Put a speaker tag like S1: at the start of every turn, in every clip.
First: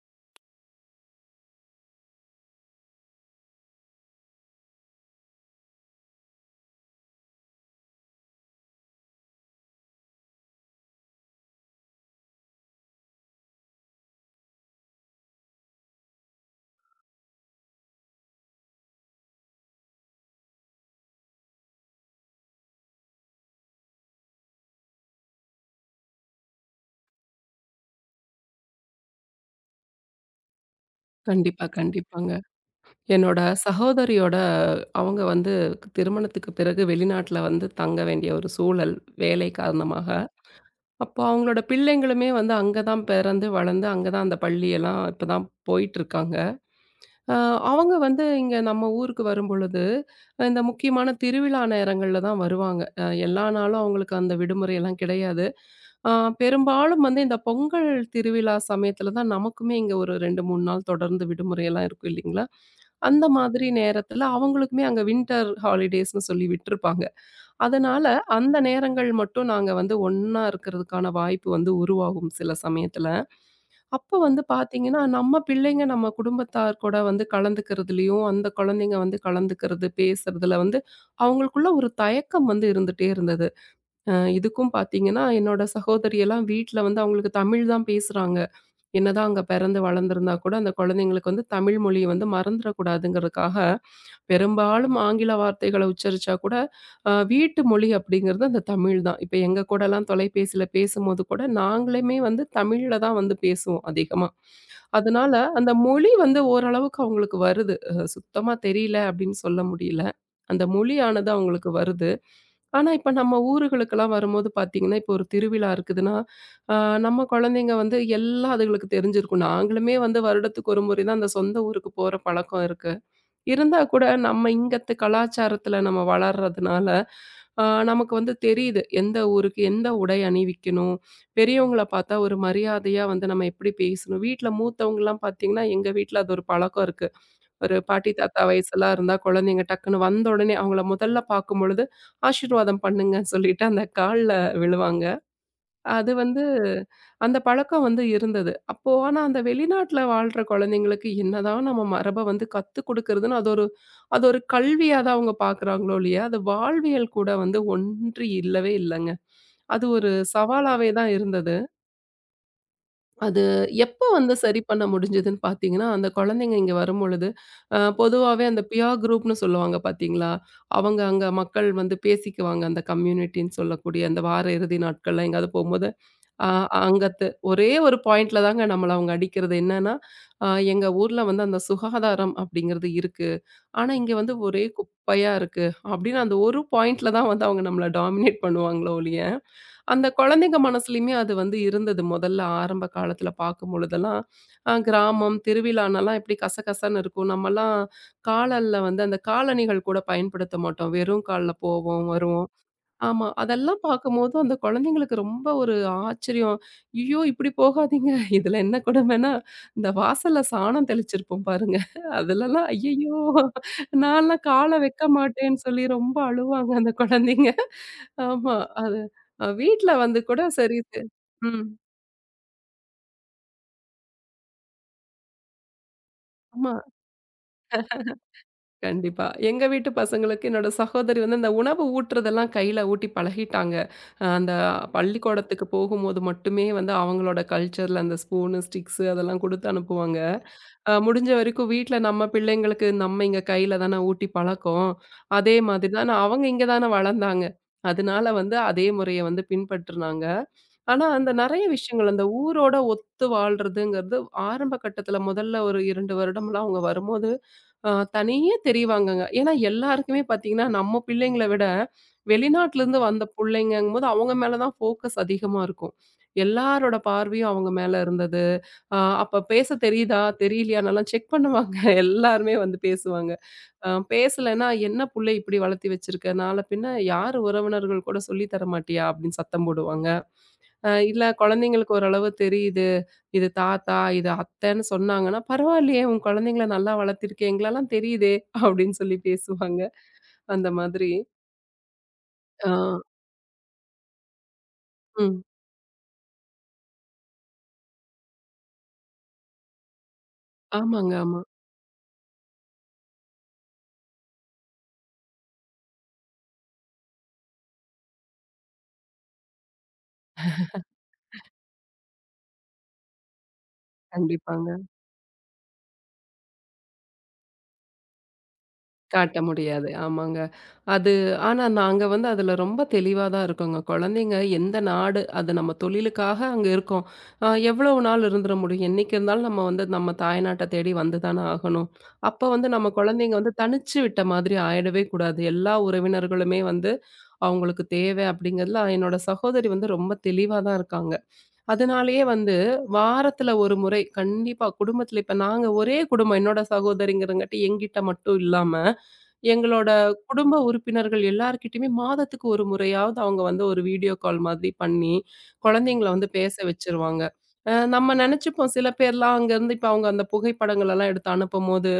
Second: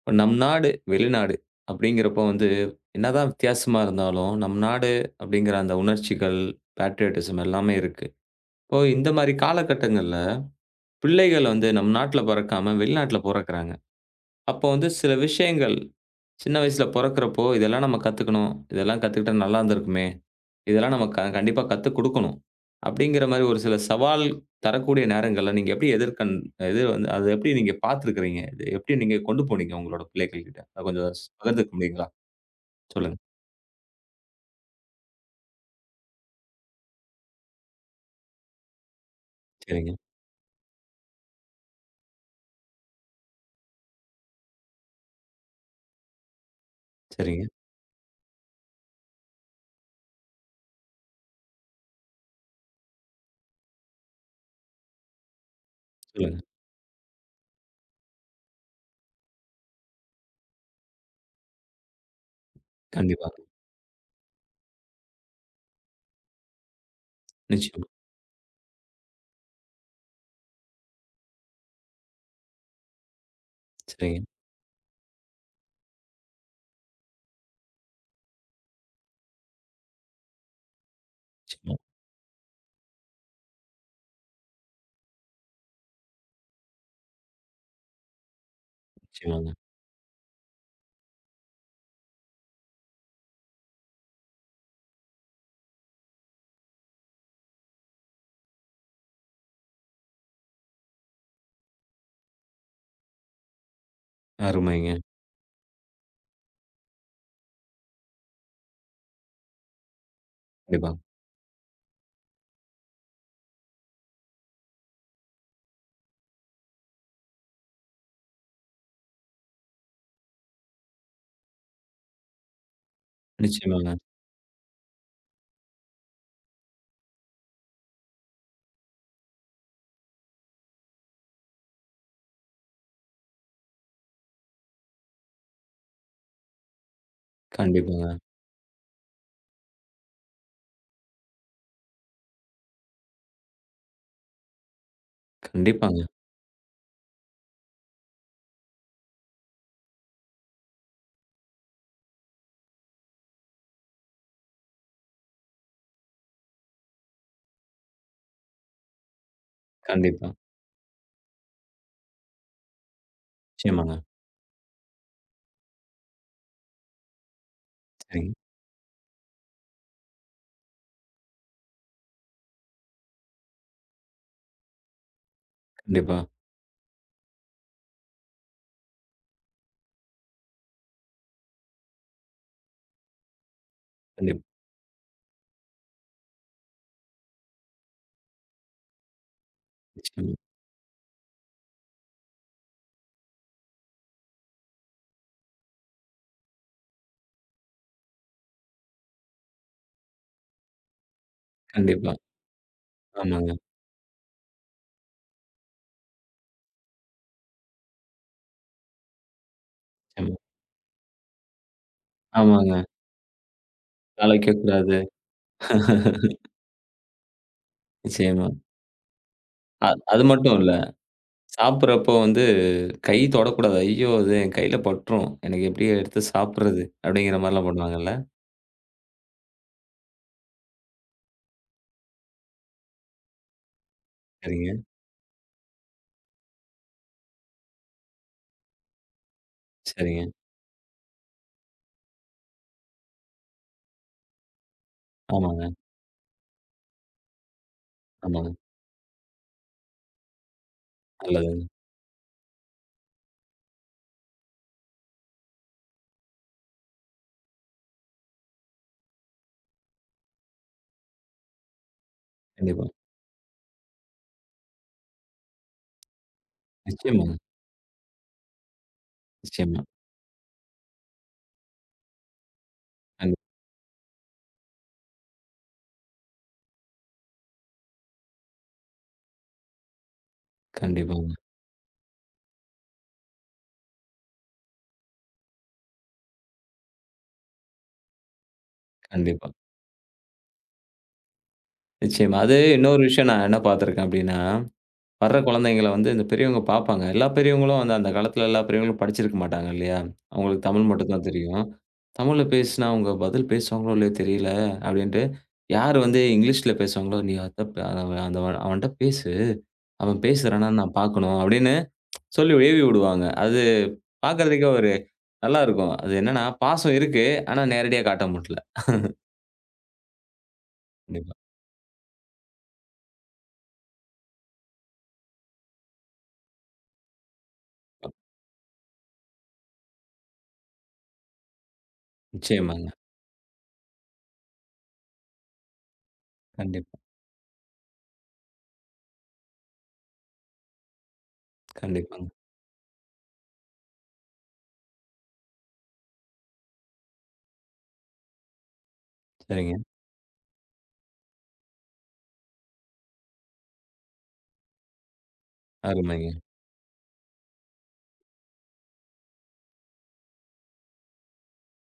S1: இப்ப நம் நாடு, வெளிநாடு அப்படிங்கிறப்போ வந்து, என்னதான் வித்தியாசமா இருந்தாலும், நம் நாடு அப்படிங்கிற அந்த உணர்ச்சிகள், பேட்ரியட்டிசம் எல்லாமே இருக்கு. இப்போ இந்த மாரி காலகட்டங்கள்ல, பிள்ளைகள் வந்து நம் நாட்ல பொறக்காம வெளிநாட்ல பொறக்குறாங்க. அப்போ வந்து சில விஷயங்கள் சின்ன வயசுல பொறக்கிறப்போ, இதெல்லாம் நம்ம கத்துக்கணும். இதெல்லாம் கத்துக்கிட்டா நல்லா இருந்திருக்குமே! இதெல்லாம் நம்ம கண்டிப்பா கத்துக் குடுக்கணும். அப்படிங்கிற மாரி ஒரு சில சவால் தரக்கூடிய நேரங்கள்ல நீங்க எப்படி எது வந்து அத எப்படி நீங்க பார்த்துருக்கிறீங்க? இது எப்படி நீங்க கொண்டு போனீங்க உங்களோட பிள்ளைகள் கிட்ட? அத கொஞ்சம்
S2: கண்டிப்பா,
S1: பகிர்ந்துக்க முடியுங்களா?
S2: கண்டிப்பாங்க.
S1: சொல்லுங்க.
S2: என்னோட சகோதரியோட அவங்க வந்து திருமணத்துக்கு பிறகு வெளிநாட்ல வந்து தங்க வேண்டிய ஒரு சூழல், வேலை
S1: சரிங்க,
S2: காரணமாக. அப்போ அவங்களோட பிள்ளைங்களுமே வந்து அங்க தான் பிறந்து, வளர்ந்து அங்க தான் அந்த பள்ளியெல்லாம் இப்ப தான் போயிட்டுருக்காங்க. அ
S1: சரிங்க.
S2: அவங்க வந்து இங்க நம்ம ஊருக்கு வரும்பொழுது, இந்த முக்கியமான திருவிழா நேரங்கள்ல தான் வருவாங்க. எல்லா நாளும் அவங்களுக்கு அந்த விடுமுறையெல்லாம் கிடையாது. அ
S1: சொல்லுங்க.
S2: பெரும்பாலும் வந்து இந்த பொங்கல் திருவிழா சமயத்துல தான் நமக்குமே இங்க ஒரு 2, 3 நாள் தொடர்ந்து விடுமுறையெல்லாம் இருக்கும் இல்லைங்களா? அந்த
S1: கண்டிப்பா.
S2: மாதிரி நேரத்துல அவங்களுக்குமே அங்க வின்டர் ஹாலிடேஸ்ன்னு சொல்லி விட்டுருப்பாங்க.
S1: நிச்சயமா.
S2: அதனால அந்த நேரங்கள் மட்டும் நாங்க வந்து ஒண்ணா இருக்கிறதுக்கான வாய்ப்பு வந்து உருவாகும் சில சமயத்துல. அப்ப
S1: சரிங்க.
S2: வந்து பார்த்தீங்கன்னா, நம்ம பிள்ளைங்க நம்ம குடும்பத்தார் கூட வந்து கலந்துக்கிறதுலயும், அந்த குழந்தைங்க வந்து கலந்துக்கிறது, பேசுறதுல வந்து அவங்களுக்குள்ள
S1: நிச்சயமா,
S2: ஒரு தயக்கம் வந்து இருந்துட்டே இருந்தது. அ இதுக்கும் பார்த்தீங்கன்னா, என்னோட சகோதரி எல்லாம் வீட்ல வந்து அவங்களுக்கு தமிழ் தான் பேசுறாங்க. என்னதான் அங்க
S1: நிச்சயமாங்க.
S2: பிறந்து வளர்ந்திருந்தா கூட அந்த குழந்தைங்களுக்கு வந்து தமிழ் மொழிய வந்து மறந்துடக்கூடாதுங்கிறதுக்காக பெரும்பாலும் ஆங்கில வார்த்தைகள உச்சரிச்சா கூட, வீட்டு மொழி அப்படிங்கிறது அந்த தமிழ் தான். இப்ப எங்க கூடலாம் தொலைபேசியில பேசும்போது கூட, நாங்களுமே வந்து தமிழ்ல தான் வந்து பேசுவோம் அதிகமா.
S1: அருமைங்க.
S2: அதனால அந்த மொழி வந்து ஓரளவுக்கு அவங்களுக்கு வருது. சுத்தமா தெரியல அப்படின்னு சொல்ல முடியல. அந்த
S1: கண்டிப்பா.
S2: மொழியானது அவங்களுக்கு வருது. ஆனா, இப்ப நம்ம ஊருகளுக்கெல்லாம் வரும்போது பார்த்தீங்கன்னா, இப்போ ஒரு திருவிழா இருக்குதுன்னா, அ நம்ம குழந்தைங்க வந்து எல்லாம் அதுகளுக்கு தெரிஞ்சிருக்கும். நாங்களுமே வந்து வருடத்துக்கு ஒரு முறை தான் அந்த சொந்த ஊருக்கு போற பழக்கம் இருக்கு. இருந்தா
S1: நிச்சயமாங்க.
S2: கூட நம்ம இங்கத்து கலாச்சாரத்துல நம்ம வளர்றதுனால, அ நமக்கு வந்து தெரியுது. எந்த ஊருக்கு எந்த உடை அணிவிக்கணும்? பெரியவங்கள பார்த்தா ஒரு மரியாதையா வந்து நம்ம எப்படி பேசணும்? வீட்ல மூத்தவங்கலாம் பார்த்தீங்கன்னா, எங்க வீட்ல அது ஒரு பழக்கம் இருக்கு. ஒரு பாட்டி,
S1: கண்டிப்பாங்க.
S2: தாத்தா வயசுலாம் இருந்தா குழந்தைங்க டக்குன்னு வந்த உடனே அவங்கள முதல்ல பார்க்கும்பொழுது, ஆசீர்வாதம் பண்ணுங்கன்னு சொல்லிட்டு அந்த கால்ல விழுவாங்க.
S1: கண்டிப்பாங்க.
S2: அது வந்து அந்த பழக்கம் வந்து இருந்தது. அப்போ ஆனா அந்த வெளிநாட்ல வாழ்ற குழந்தைங்களுக்கு என்னதான் நம்ம மரப வந்து கத்துக் குடுக்குறதுன்னு, அது ஒரு கல்வியா தான் அவங்க பார்க்குறாங்களோ இல்லையா, அது வாழ்வியல் கூட வந்து ஒன்றி இல்லவே இல்லங்க. அது ஒரு
S1: கண்டிப்பா.
S2: சவாலாவே தான் இருந்தது. அது
S1: நிச்சயமாங்க.
S2: எப்போ வந்து சரி பண்ண முடிஞ்சதுன்னு பார்த்தீங்கன்னா, அந்த குழந்தைங்க இங்க வரும்பொழுது,
S1: சரிங்க.
S2: பொதுவாவே அந்த பியர் குரூப்னு சொல்லுவாங்க பார்த்தீங்களா? அவங்க அங்க மக்கள் வந்து பேசிக்குவாங்க. அந்த கம்யூனிட்டின்னு சொல்லக்கூடிய அந்த வார இறுதி நாட்கள்ல எங்கேயாவது போம்போது,
S1: கண்டிப்பா,
S2: ஆ அங்கத்து ஒரே ஒரு பாயிண்ட்ல தாங்க நம்மள அவங்க அடிக்கிறது. என்னன்னா, அ எங்க ஊர்ல வந்து அந்த சுகாதாரம் அப்படிங்கிறது இருக்கு. ஆனா இங்க வந்து
S1: கண்டிப்பா.
S2: ஒரே குப்பையா இருக்கு. அப்படின்னு அந்த ஒரு பாயிண்ட்ல தான் வந்து அவங்க நம்மள டாமினேட் பண்ணுவாங்களோ ஒழிய, அந்த
S1: நிச்சயமா.
S2: குழந்தைங்க மனசுலயுமே அது வந்து இருந்தது. முதல்ல ஆரம்ப காலத்துல பார்க்கும்பொழுதெல்லாம், கிராமம், திருவிழானெல்லாம் எப்படி கசகசன்னு இருக்கும். நம்மலாம் காலல்ல வந்து அந்த காலணிகள் கூட பயன்படுத்த மாட்டோம். வெறும் கால்ல போவோம்,
S1: கண்டிப்பா.
S2: வருவோம். ஆமா.
S1: ஆமாங்க.
S2: அதெல்லாம் பார்க்கும்போது அந்த குழந்தைங்களுக்கு ரொம்ப ஒரு ஆச்சரியம். "ஐயோ! இப்படி போகாதீங்க." இதுல என்ன கொடுமைன்னா, இந்த
S1: நிச்சயமா.
S2: வாசல்ல சாணம் தெளிச்சிருப்போம் பாருங்க. அதுலலாம்
S1: ஆமாங்க.
S2: ஐயையோ!
S1: கால
S2: நான்லாம் கால
S1: வைக்கக்கூடாது.
S2: வைக்க மாட்டேன்னு சொல்லி ரொம்ப அழுவாங்க அந்த குழந்தைங்க.
S1: நிச்சயமா.
S2: ஆமா. அது வீட்ல வந்து
S1: அது
S2: கூட
S1: மட்டும் இல்ல.
S2: சரி. ம்.
S1: சாப்பிடுறப்போ வந்து கை தொடக்கூடாது. "ஐயோ! அது என் கையில பட்டுரும். எனக்கு எப்படி எடுத்து
S2: ஆமா.
S1: சாப்பிடுறது?" அப்படிங்கிற மாரிலாம் பண்ணுவாங்கல்ல?
S2: கண்டிப்பா. எங்க வீட்டு பசங்களுக்கு என்னோட சகோதரி வந்து அந்த உணவு ஊட்டுறதெல்லாம் கையில ஊட்டி பழகிட்டாங்க. அந்த
S1: சரிங்க,
S2: பள்ளிக்கூடத்துக்கு போகும்போது மட்டுமே வந்து அவங்களோட கல்ச்சர்ல அந்த ஸ்பூனு, ஸ்டிக்ஸு அதெல்லாம் குடுத்து அனுப்புவாங்க.
S1: சரிங்க.
S2: முடிஞ்ச வரைக்கும் வீட்ல நம்ம பிள்ளைங்களுக்கு நம்ம இங்க கையில தான ஊட்டி பழக்கம். அதே
S1: ஆமாங்க,
S2: மாதிரி தான் அவங்க இங்க தான வளர்ந்தாங்க. அதனால
S1: ஆமாங்க.
S2: வந்து அதே முறைய வந்து பின்பற்றுனாங்க. ஆனா, அந்த நெறைய
S1: நல்லதுங்க.
S2: விஷயங்கள் அந்த ஊரோட ஒத்து வாழ்றதுங்கிறது ஆரம்ப கட்டத்துல முதல்ல ஒரு 2 வருடம்லாம் அவங்க வரும்போது, அ தனியே தெரிவாங்கங்க. ஏன்னா எல்லாருக்குமே பார்த்தீங்கன்னா, நம்ம பிள்ளைங்கள விட
S1: கண்டிப்பா.
S2: வெளிநாட்டுலருந்து வந்த புள்ளைங்கங்கும்போது அவங்க மேல தான் ஃபோக்கஸ் அதிகமா இருக்கும். எல்லாரோட
S1: நிச்சயமாங்க,
S2: பார்வையும் அவங்க மேல இருந்தது. அப்ப பேச
S1: நிச்சயமா.
S2: தெரியுதா? தெரியலையான்னலாம் செக் பண்ணுவாங்க. எல்லாருமே வந்து பேசுவாங்க.
S1: கண்
S2: பேசலன்னா, "என்ன புள்ள இப்படி வளர்த்தி வச்சிருக்க? நாள பின்ன யார் உறவினர்கள் கூட சொல்லி தர மாட்டியா?" அப்படின்னு சத்தம் போடுவாங்க. இல்ல
S1: கண்டிப்பாங்க,
S2: குழந்தைங்களுக்கு ஓரளவு தெரியுது. இது தாத்தா, இது அத்தைன்னு சொன்னாங்கன்னா, "பரவாயில்லையே! உன் குழந்தைங்கள நல்லா வளர்த்திருக்கே! எங்களாலாம் தெரியுதே!" அப்படின்னு சொல்லி
S1: கண்டிப்பா.
S2: பேசுவாங்க. அந்த மாதிரி.
S1: நிச்சயமா. அது
S2: ஆ.
S1: இன்னொரு விஷயம் நான் என்ன பார்த்துருக்கேன் அப்படின்னா வர்ற
S2: ம்.
S1: குழந்தைங்கள வந்து இந்த பெரியவங்க பார்ப்பாங்க. எல்லா பெரியவங்களும் வந்து அந்த காலத்துல எல்லா பெரியவங்களும் படிச்சிருக்க மாட்டாங்க இல்லையா? அவங்களுக்கு தமிழ் மட்டும்
S2: ஆமாங்க,
S1: தான்
S2: ஆமா.
S1: தெரியும். தமிழ்ல பேசினா அவங்க பதில் பேசுவாங்களோ இல்லையோ தெரியல அப்படின்ட்டு, யார் வந்து இங்கிலீஷ்ல பேசுவாங்களோ, அவன்ட்ட பேசு. அவன் பேசுறானான்னு நான் பார்க்கணும்" அப்படின்னு சொல்லி ஏவி விடுவாங்க. அது
S2: கண்டிப்பாங்க.
S1: பார்க்கறதுக்கே ஒரு நல்லா இருக்கும். அது என்னன்னா பாசம் இருக்கு. ஆனா நேரடியா காட்ட முடியல.
S2: காட்ட முடியாது. ஆமாங்க. அது
S1: கண்டிப்பா.
S2: ஆனா நாங்க வந்து அதுல ரொம்ப தெளிவா தான் இருக்கோங்க. குழந்தைங்க எந்த நாடு, அது நம்ம தொழிலுக்காக அங்க இருக்கோம். எவ்வளவு நாள் இருந்துற முடியும்? என்னைக்கு இருந்தாலும் நம்ம வந்து நம்ம தாய்நாட்ட தேடி வந்து தானே ஆகணும். அப்ப வந்து
S1: நிச்சயமாங்க.
S2: நம்ம குழந்தைங்க வந்து தனிச்சு விட்ட மாதிரி ஆயிடவே கூடாது. எல்லா உறவினர்களுமே வந்து
S1: கண்டிப்பா,
S2: அவங்களுக்கு தேவை அப்படிங்கிறதுல என்னோட சகோதரி வந்து ரொம்ப தெளிவா தான் இருக்காங்க. அதனாலேயே
S1: கண்டிப்பாங்க.
S2: வந்து வாரத்துல ஒரு முறை கண்டிப்பா குடும்பத்துல இப்ப நாங்க ஒரே குடும்பம் என்னோட சகோதரிங்கிறங்காட்டி என்கிட்ட மட்டும் இல்லாம
S1: சரிங்க.
S2: எங்களோட குடும்ப உறுப்பினர்கள் எல்லார்கிட்டயுமே மாதத்துக்கு ஒரு முறையாவது அவங்க வந்து ஒரு வீடியோ கால் மாதிரி பண்ணி, குழந்தைங்கள வந்து
S1: அருமைங்க.
S2: பேச வச்சுருவாங்க. நம்ம நெனச்சுப்போம் சில பேர்லாம் அங்கருந்து இப்ப அவங்க அந்த புகைப்படங்கள் எல்லாம் எடுத்து அனுப்பும்போது,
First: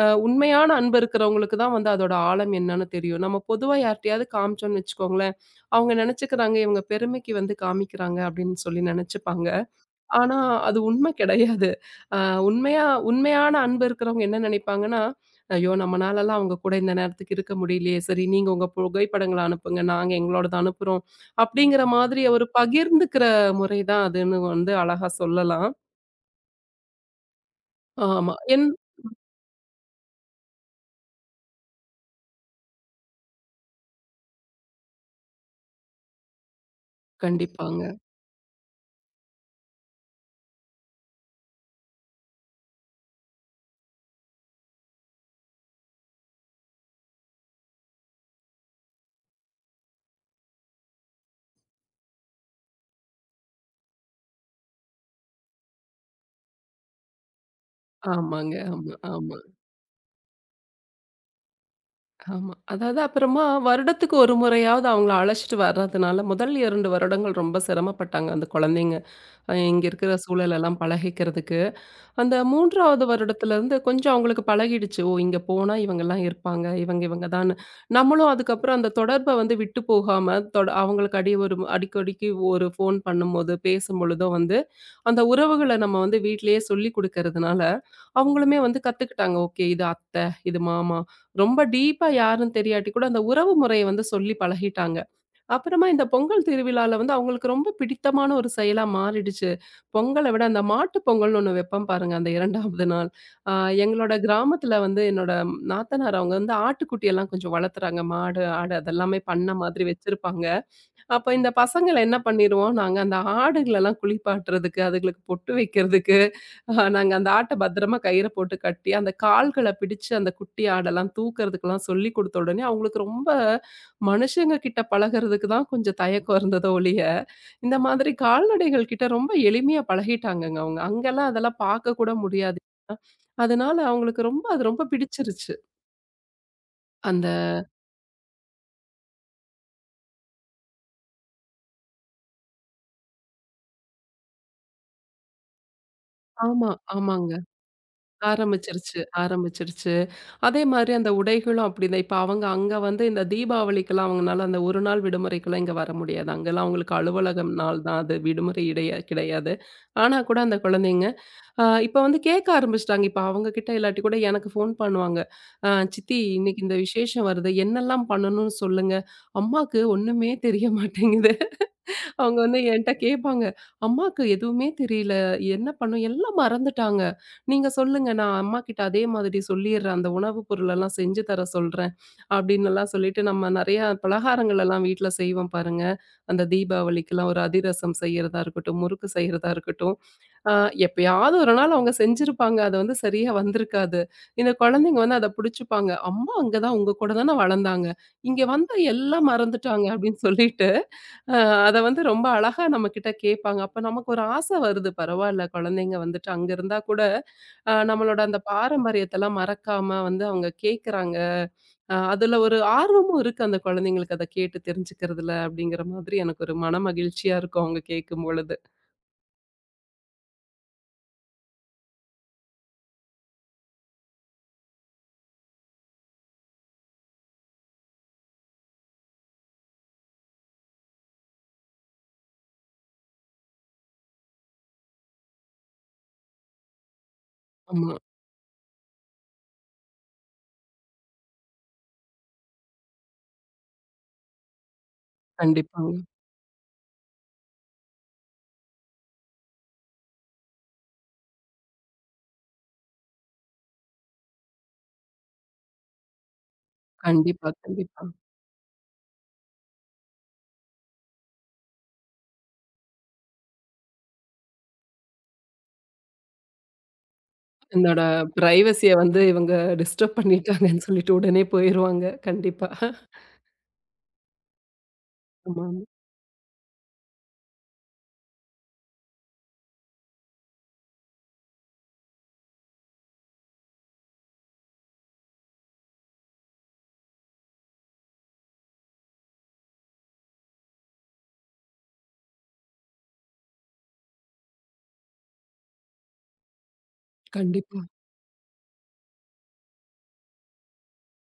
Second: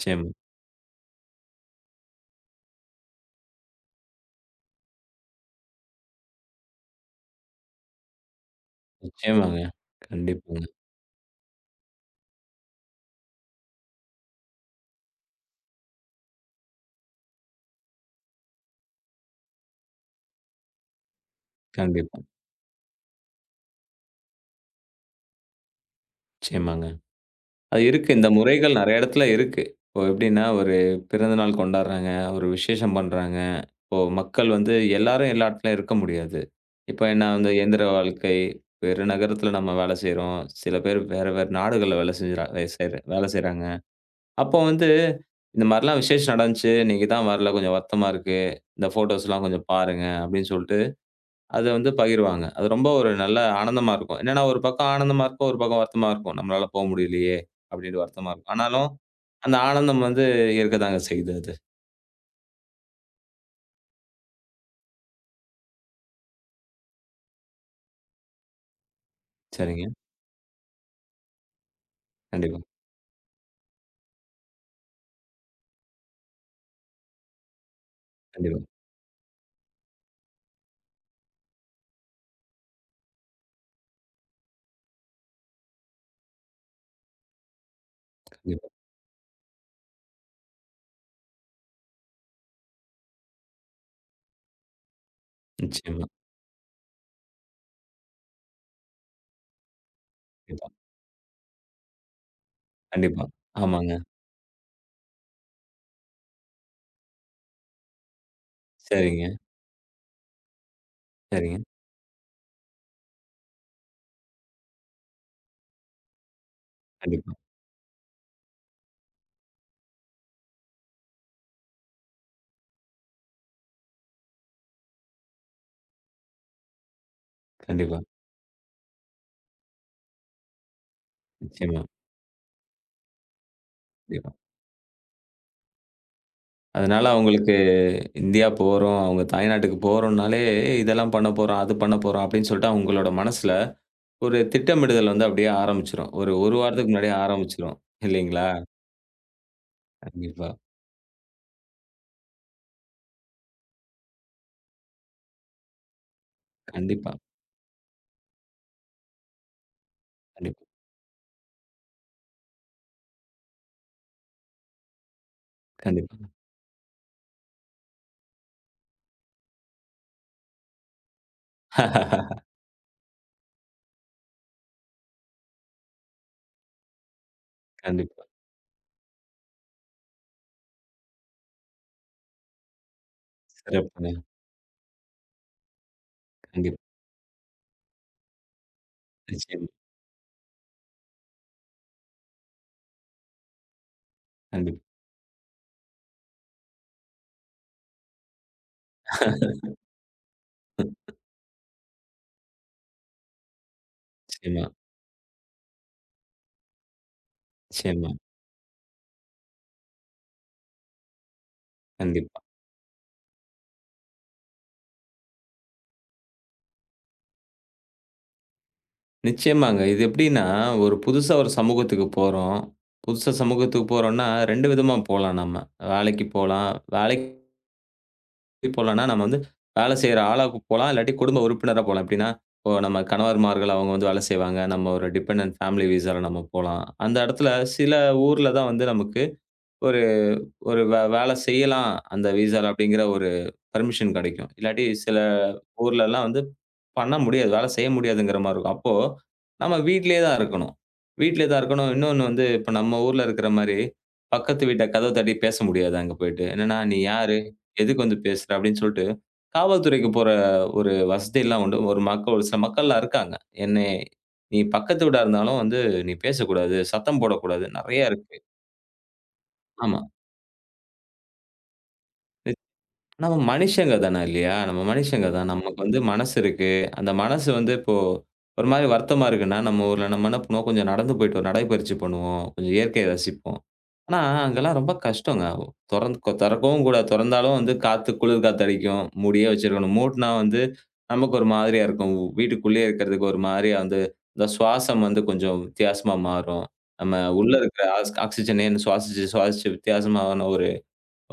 S2: உண்மையான அன்பு இருக்கிறவங்களுக்கு தான் வந்து அதோட ஆழம் என்னன்னு தெரியும். நம்ம பொதுவா யார்ட்டயாவது காமிச்சோம்னு வச்சுக்கோங்களேன், அவங்க நெனச்சுக்கிறாங்க, இவங்க பெருமைக்கு வந்து காமிக்கிறாங்க அப்படின்னு சொல்லி நெனச்சுப்பாங்க.
S1: நிச்சயமாங்க.
S2: ஆனா,
S1: கண்டிப்பாங்க.
S2: அது உண்மை கிடையாது. அ உண்மையா உண்மையான அன்பு இருக்கிறவங்க என்ன நினைப்பாங்கன்னா, "ஐயோ! நம்மனாலலாம் அவங்க கூட இந்த நேரத்துக்கு இருக்க முடியலையே. சரி நீங்க உங்க புகைப்படங்கள அனுப்புங்க. நாங்க எங்களோடத அனுப்புறோம்." அப்படிங்கிற
S1: கண்டிப்பா.
S2: மாதிரி ஒரு பகிர்ந்துக்கிற முறை தான் அதுன்னு வந்து அழகா சொல்லலாம்.
S1: நிச்சயமாங்க. அது இருக்கு. இந்த
S2: ஆமா.
S1: முறைகள் நெறைய இடத்துல இருக்கு. இப்போ எப்படின்னா, ஒரு பிறந்தநாள் கொண்டாடுறாங்க, ஒரு விசேஷம் பண்றாங்க. இப்போ மக்கள் வந்து எல்லாரும் எல்லா இடத்துலயும் இருக்க முடியாது. இப்ப நான் வந்து
S2: கண்டிப்பாங்க.
S1: இயந்திர வாழ்க்கை, வேறு நகரத்துல நம்ம வேலை செய்றோம். சில பேர் வேற, வேற நாடுகள்ல வேலை செஞ்சுறா வே செய்ற வேலை செய்றாங்க. அப்போ வந்து இந்த மாரிலாம் விசேஷம் நடந்துச்சு. நீங்க தான் வரல. கொஞ்சம் வருத்தமா இருக்கு. இந்த ஃபோட்டோஸ்லாம் கொஞ்சம் பாருங்க அப்படின்னு சொல்லிட்டு அத வந்து பகிர்வாங்க. அது ரொம்ப ஒரு நல்ல ஆனந்தமா இருக்கும். என்னன்னா ஒரு பக்கம் ஆனந்தமா இருக்கும், ஒரு பக்கம் வருத்தமா இருக்கும். நம்மளால போ முடியலையே! அப்டின்ட்டு வருத்தமா இருக்கும்.
S2: ஆமாங்க.
S1: ஆனாலும்,
S2: ஆமா, ஆமா,
S1: அந்த ஆனந்தம் வந்து இருக்கதாங்க செய்யுது அது.
S2: ஆமா. அதாவது அப்புறமா வருடத்துக்கு ஒரு முறையாவது அவங்கள அழைச்சிட்டு வர்றதுனால முதல் 2 வருடங்கள் ரொம்ப சிரமப்பட்டாங்க அந்த குழந்தைங்க. இங்க
S1: சரிங்க.
S2: இருக்கிற சூழலெல்லாம் பழகிக்கிறதுக்கு. அந்த
S1: கண்டிப்பா,
S2: 3வது வருடத்துலருந்து கொஞ்சம் அவங்களுக்கு பழகிடுச்சு. ஓ! இங்க போனா இவங்கலாம் இருப்பாங்க. இவங்க இவங்க தான்னு. நம்மளும்
S1: கண்டிப்பா,
S2: அதுக்கப்புறம் அந்த தொடர்ப வந்து விட்டு போகாம அவங்களுக்கு ஒரு அடிக்கடிக்கு ஒரு ஃபோன் பண்ணும்போது, பேசும்பொழுதோ வந்து, அந்த உறவுகள நம்ம வந்து வீட்லயே சொல்லிக் குடுக்கறதுனால, அவங்களுமே
S1: கண்டிப்பா.
S2: வந்து கத்துக்கிட்டாங்க. ஓகே இது அத்தை, இது மாமா. ரொம்ப டீப்பா யாருன்னு தெரியாட்டி கூட அந்த உறவு முறைய வந்து சொல்லி பழகிட்டாங்க. அப்புறமா இந்த
S1: நிச்சயமா.
S2: பொங்கல் திருவிழால வந்து அவங்களுக்கு ரொம்ப பிடித்தமான ஒரு செயலா மாறிடுச்சு. பொங்கல விட அந்த
S1: கண்டிப்பா,
S2: மாட்டு பொங்கல்னு ஒண்ணு வைப்போம் பாருங்க, அந்த 2வது நாள்.
S1: கண்டிப்பா.
S2: ஆ
S1: ஆமாங்க.
S2: எங்களோட கிராமத்துல வந்து என்னோட நாத்தனார் அவங்க வந்து ஆட்டுக்குட்டியெல்லாம் கொஞ்சம் வளர்த்துறாங்க. மாடு, ஆடு அதெல்லாமே
S1: சரிங்க,
S2: பண்ண மாதிரி வச்சிருப்பாங்க. அப்ப இந்த
S1: சரிங்க.
S2: பசங்கள என்ன பண்ணிருவோம், நாங்க அந்த ஆடுகளெல்லாம் குளிப்பாட்டுறதுக்கு, அதுகளுக்கு பொட்டு வைக்கிறதுக்கு ஆஹா, நாங்க அந்த
S1: கண்டிப்பா,
S2: ஆட்ட பத்திரமா கயிற போட்டு கட்டி, அந்த கால்கள பிடிச்சு அந்த குட்டி ஆடெல்லாம் தூக்குறதுக்கெல்லாம் சொல்லிக் குடுத்த உடனே, அவங்களுக்கு ரொம்ப மனுஷங்க கிட்ட பழகுறதுக்கு தான் கொஞ்சம் தயக்கம் இருந்ததோ ஒழிய, இந்த
S1: கண்டிப்பா.
S2: மாதிரி கால்நடைகள் கிட்ட ரொம்ப எளிமையா பழகிட்டாங்கங்க அவங்க. அங்கெல்லாம் அதெல்லாம்
S1: நிச்சயமா,
S2: பார்க்கக்கூட முடியாது. அதனால அவங்களுக்கு
S1: கண்டிப்பா.
S2: ரொம்ப அது ரொம்ப பிடிச்சிருச்சு.
S1: அதனால
S2: அந்த
S1: அவங்களுக்கு இந்தியா போறோம், அவங்க தாய்நாட்டுக்கு போறோம்னாலே, இதெல்லாம் பண்ண போறோம், அது பண்ண போறோம் அப்டின்னு சொல்லிட்டு அவங்களோட மனசுல ஒரு திட்டமிடுதல் வந்து அப்டியே ஆரம்பிச்சுரும். ஒரு 1
S2: ஆமா,
S1: வாரத்துக்கு முன்னாடியே
S2: ஆமாங்க.
S1: ஆரம்பிச்சுரும். இல்லைங்களா?
S2: ஆரம்பிச்சிருச்சு, ஆரம்பிச்சிருச்சு.
S1: கண்டிப்பா,
S2: அதே மாதிரி அந்த உடைகளும் அப்படிதான். இப்ப அவங்க அங்க வந்து இந்த தீபாவளிக்கெல்லாம் அவங்கனால அந்த ஒரு நாள் விடுமுறைக்கெல்லாம் இங்க வர முடியாது. அங்கெல்லாம் அவங்களுக்கு
S1: கண்டிப்பா,
S2: அலுவலகம் நாள் தான் அது. விடுமுறை இடைய கிடையாது. ஆனா கூட அந்த
S1: கண்டிப்பா,
S2: குழந்தைங்க இப்ப வந்து கேட்க ஆரம்பிச்சுட்டாங்க. இப்ப அவங்க கிட்ட இல்லாட்டி கூட எனக்கு ஃபோன் பண்ணுவாங்க.
S1: கண்டிப்பா.
S2: சித்தி இன்னைக்கு இந்த விசேஷம் வருது. என்னெல்லாம் பண்ணணும்னு சொல்லுங்க." அம்மாக்கு ஒண்ணுமே தெரிய மாட்டேங்குது. அவங்க வந்து என்ட்ட கேட்பாங்க, "அம்மாக்கு எதுவுமே தெரியல. என்ன பண்ணும்? எல்லாம் மறந்துட்டாங்க. நீங்க சொல்லுங்க.
S1: கண்டிப்பா.
S2: நான் அம்மாகிட்ட அதே மாதிரி சொல்லிர்றேன். அந்த உணவு பொருளெல்லாம் செஞ்சு தர சொல்றேன்." அப்படின்னெல்லாம் சொல்லிட்டு நம்ம நெறையா
S1: சிறப்புங்க.
S2: பலகாரங்கள் எல்லாம் வீட்ல செய்வோம் பாருங்க. அந்த
S1: கண்டிப்பா.
S2: தீபாவளிக்கெல்லாம் ஒரு அதிரசம் செய்யறதா இருக்கட்டும், முறுக்கு செய்யறதா
S1: நிச்சயமா,
S2: இருக்கட்டும். அ எப்பயாவது ஒரு நாள் அவங்க செஞ்சிருப்பாங்க. அது வந்து சரியா வந்திருக்காது. இந்த
S1: கண்டிப்பா.
S2: குழந்தைங்க வந்து அத புடிச்சுப்பாங்க. "அம்மா அங்க தான் உங்க கூட தான வளர்ந்தாங்க. இங்க வந்தா எல்லாம் மறந்துட்டாங்க" அப்படின்னு சொல்லிட்டு அ அத வந்து ரொம்ப அழகா நம்மகிட்ட கேட்பாங்க. அப்ப நமக்கு ஒரு ஆசை
S1: நிச்சயமா,
S2: வருது. பரவால்ல குழந்தைங்க வந்துட்டு அங்க இருந்தா கூட,
S1: நிச்சயமா.
S2: நம்மளோட அந்த பாரம்பரியத்தலாம் மறக்காம வந்து அவங்க கேட்கறாங்க. அதுல
S1: கண்டிப்பா.
S2: ஒரு ஆர்வமும் இருக்கு அந்த குழந்தைங்களுக்கு அத கேட்டு தெரிஞ்சுக்கிறதுல அப்படிங்கிற மாதிரி எனக்கு ஒரு மன மகிழ்ச்சியா இருக்கும் அவங்க கேட்கும்பொழுது.
S1: நிச்சயமாங்க. இது எப்படின்னா, ஒரு புதுசா ஒரு சமூகத்துக்கு போறோம். புதுசா சமூகத்துக்கு போறோம்னா, 2 விதமா போலாம் நம்ம. வேலைக்கு போலாம். வேலைக்கு போலாம்னா, நம்ம வந்து வேலை செய்ற ஆளா போலாம். இல்லாட்டி குடும்ப உறுப்பினரா போலாம். எப்படின்னா, இப்போ நம்ம கணவர்மார்கள் அவங்க வந்து வேலை செய்வாங்க. நம்ம ஒரு டிபெண்டன்ட் ஃபேமிலி விசால நம்ம போலாம். அந்த இடத்துல சில
S2: ஆமா.
S1: ஊர்ல தான் வந்து நமக்கு ஒரு ஒரு வே வேலை செய்யலாம் அந்த விசால அப்படிங்கிற ஒரு பெர்மிஷன் கிடைக்கும். இல்லாட்டி சில
S2: கண்டிப்பாங்க.
S1: ஊர்லலாம் வந்து பண்ண முடியாது. வேலை செய்ய முடியாதுங்கிற மாரி இருக்கும். அப்போ நம்ம வீட்லயே தான் இருக்கணும். வீட்லயே தான் இருக்கணும். இன்னொன்னு வந்து இப்ப நம்ம ஊர்ல இருக்கிற மாரி பக்கத்து வீட்ட கதவ தட்டி பேச முடியாது அங்க போயிட்டு. என்னன்னா, "நீ யாரு?
S2: கண்டிப்பா,
S1: எதுக்கு
S2: கண்டிப்பா.
S1: வந்து பேசுற?" அப்படின்னு சொல்லிட்டு காவல்துறைக்கு போற ஒரு வசதிலாம் உண்டு. ஒரு மக்கள் ஒரு சில மக்கள்லாம் இருக்காங்க. என்னை "நீ பக்கத்து வீடா இருந்தாலும் வந்து நீ பேசக்கூடாது, சத்தம் போடக்கூடாது."
S2: என்னோட
S1: நெறைய இருக்கு.
S2: பிரைவசிய வந்து இவங்க
S1: ஆமா.
S2: டிஸ்டர்ப் பண்ணிட்டாங்கன்னு சொல்லிட்டு உடனே போயிருவாங்க. கண்டிப்பா.
S1: நம்ம மனுஷங்க தான இல்லையா? நம்ம மனுஷங்க தான். ம். நமக்கு
S2: ஆமாமா.
S1: வந்து மனசு இருக்கு. அந்த மனசு வந்து இப்போ ஒரு மாரி வருத்தமா இருக்குன்னா, நம்ம ஊர்ல நம்ம என்ன பண்ணுவோம், கொஞ்சம் நடந்து போயிட்டு ஒரு நடைப்பயிற்சி பண்ணுவோம். கொஞ்சம் இயற்கைய ரசிப்போம். ஆனா, அங்கலாம் ரொம்ப கஷ்டங்க. தொறந் தொறக்கவும் கூடாது. தொறந்தாலும் வந்து காத்து குளிர் காத்து அடிக்கும். மூடியே வச்சிருக்கணும். மூட்னா வந்து நமக்கு ஒரு மாதிரியா இருக்கும். வீட்டுக்குள்ளேயே இருக்கிறதுக்கு ஒரு மாதிரியா வந்து இந்த சுவாசம் வந்து கொஞ்சம் வித்தியாசமா மாறும். நம்ம உள்ள
S2: கண்டிப்பா.
S1: இருக்கிற ஆக்ஸிஜனே சுவாசிச்சு சுவாசிச்சு வித்தியாசமான ஒரு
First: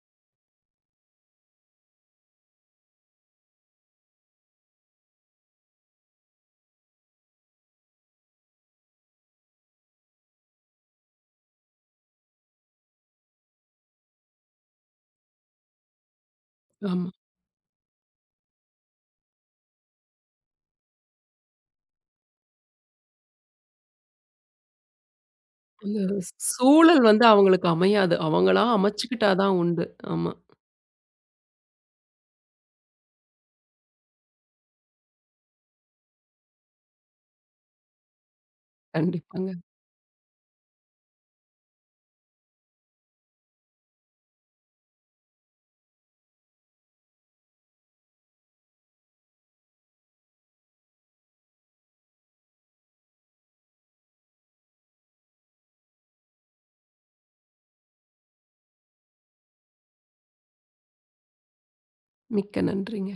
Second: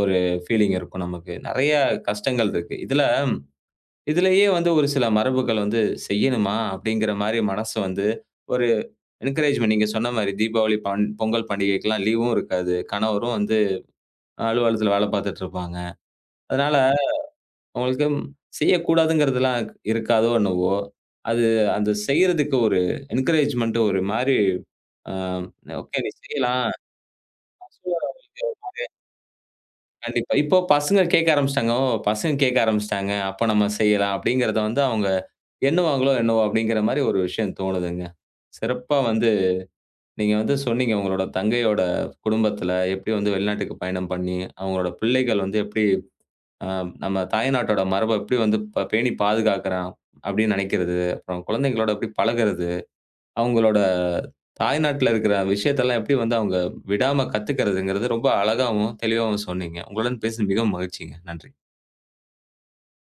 S1: ஒரு ஃபீலிங் இருக்கும் நமக்கு. நெறைய கஷ்டங்கள் இருக்கு. இதுலயே வந்து ஒரு சில மரபுகள் வந்து செய்யணுமா? அப்படிங்கிற மாரி மனசு வந்து ஒரு என்கரேஜ்மென்ட் நீங்க சொன்ன மாரி தீபாவளி, பொங்கல் பண்டிகைக்கெல்லாம் லீவும் இருக்காது. கணவரும் வந்து அலுவலகத்துல வேல பார்த்துட்டு இருப்பாங்க. அதனால
S2: ஆமா.
S1: அவங்களுக்கு செய்யக்கூடாதுங்கிறதெல்லாம் இருக்காதோ என்னவோ! அது அந்த செய்றதுக்கு ஒரு என்கரேஜ்மென்ட் ஒரு மாரி அ ஓகே நீ செய்யலாம்.
S2: சூழல் வந்து அவங்களுக்கு அமையாது. அவங்களா அமைச்சுக்கிட்டா தான் உண்டு. ஆமா.
S1: கண்டிப்பா. இப்போ பசங்க கேட்க ஆரம்பிச்சுட்டாங்க. ஓ! பசங்க கேட்க ஆரம்பிச்சுட்டாங்க. அப்ப நம்ம செய்யலாம் அப்படிங்கிறத வந்து அவங்க எண்ணுவாங்களோ, என்னவோ! அப்படிங்கிற மாரி ஒரு விஷயம் தோணுதுங்க. சிறப்பா வந்து
S2: கண்டிப்பாங்க.
S1: நீங்க வந்து சொன்னீங்க, உங்களோட தங்கையோட குடும்பத்துல எப்படி வந்து வெளிநாட்டுக்கு பயணம் பண்ணி, அவங்களோட பிள்ளைகள் வந்து எப்படி அ நம்ம தாய்நாட்டோட மரப எப்படி வந்து பேணி பாதுகாக்கிறான் அப்படின்னு நெனைக்கிறது, அப்புறம் குழந்தைங்களோட எப்படி பழகுறது, அவங்களோட தாய்நாட்ல இருக்கிற விஷயத்தெல்லாம் எப்படி வந்து அவங்க விடாம கத்துக்கிறதுங்கிறது ரொம்ப அழகாவும், தெளிவாவும் சொன்னீங்க. உங்களுடன் பேசினது மிகவும் மகிழ்ச்சிங்க. நன்றி.
S2: மிக்க நன்றிங்க.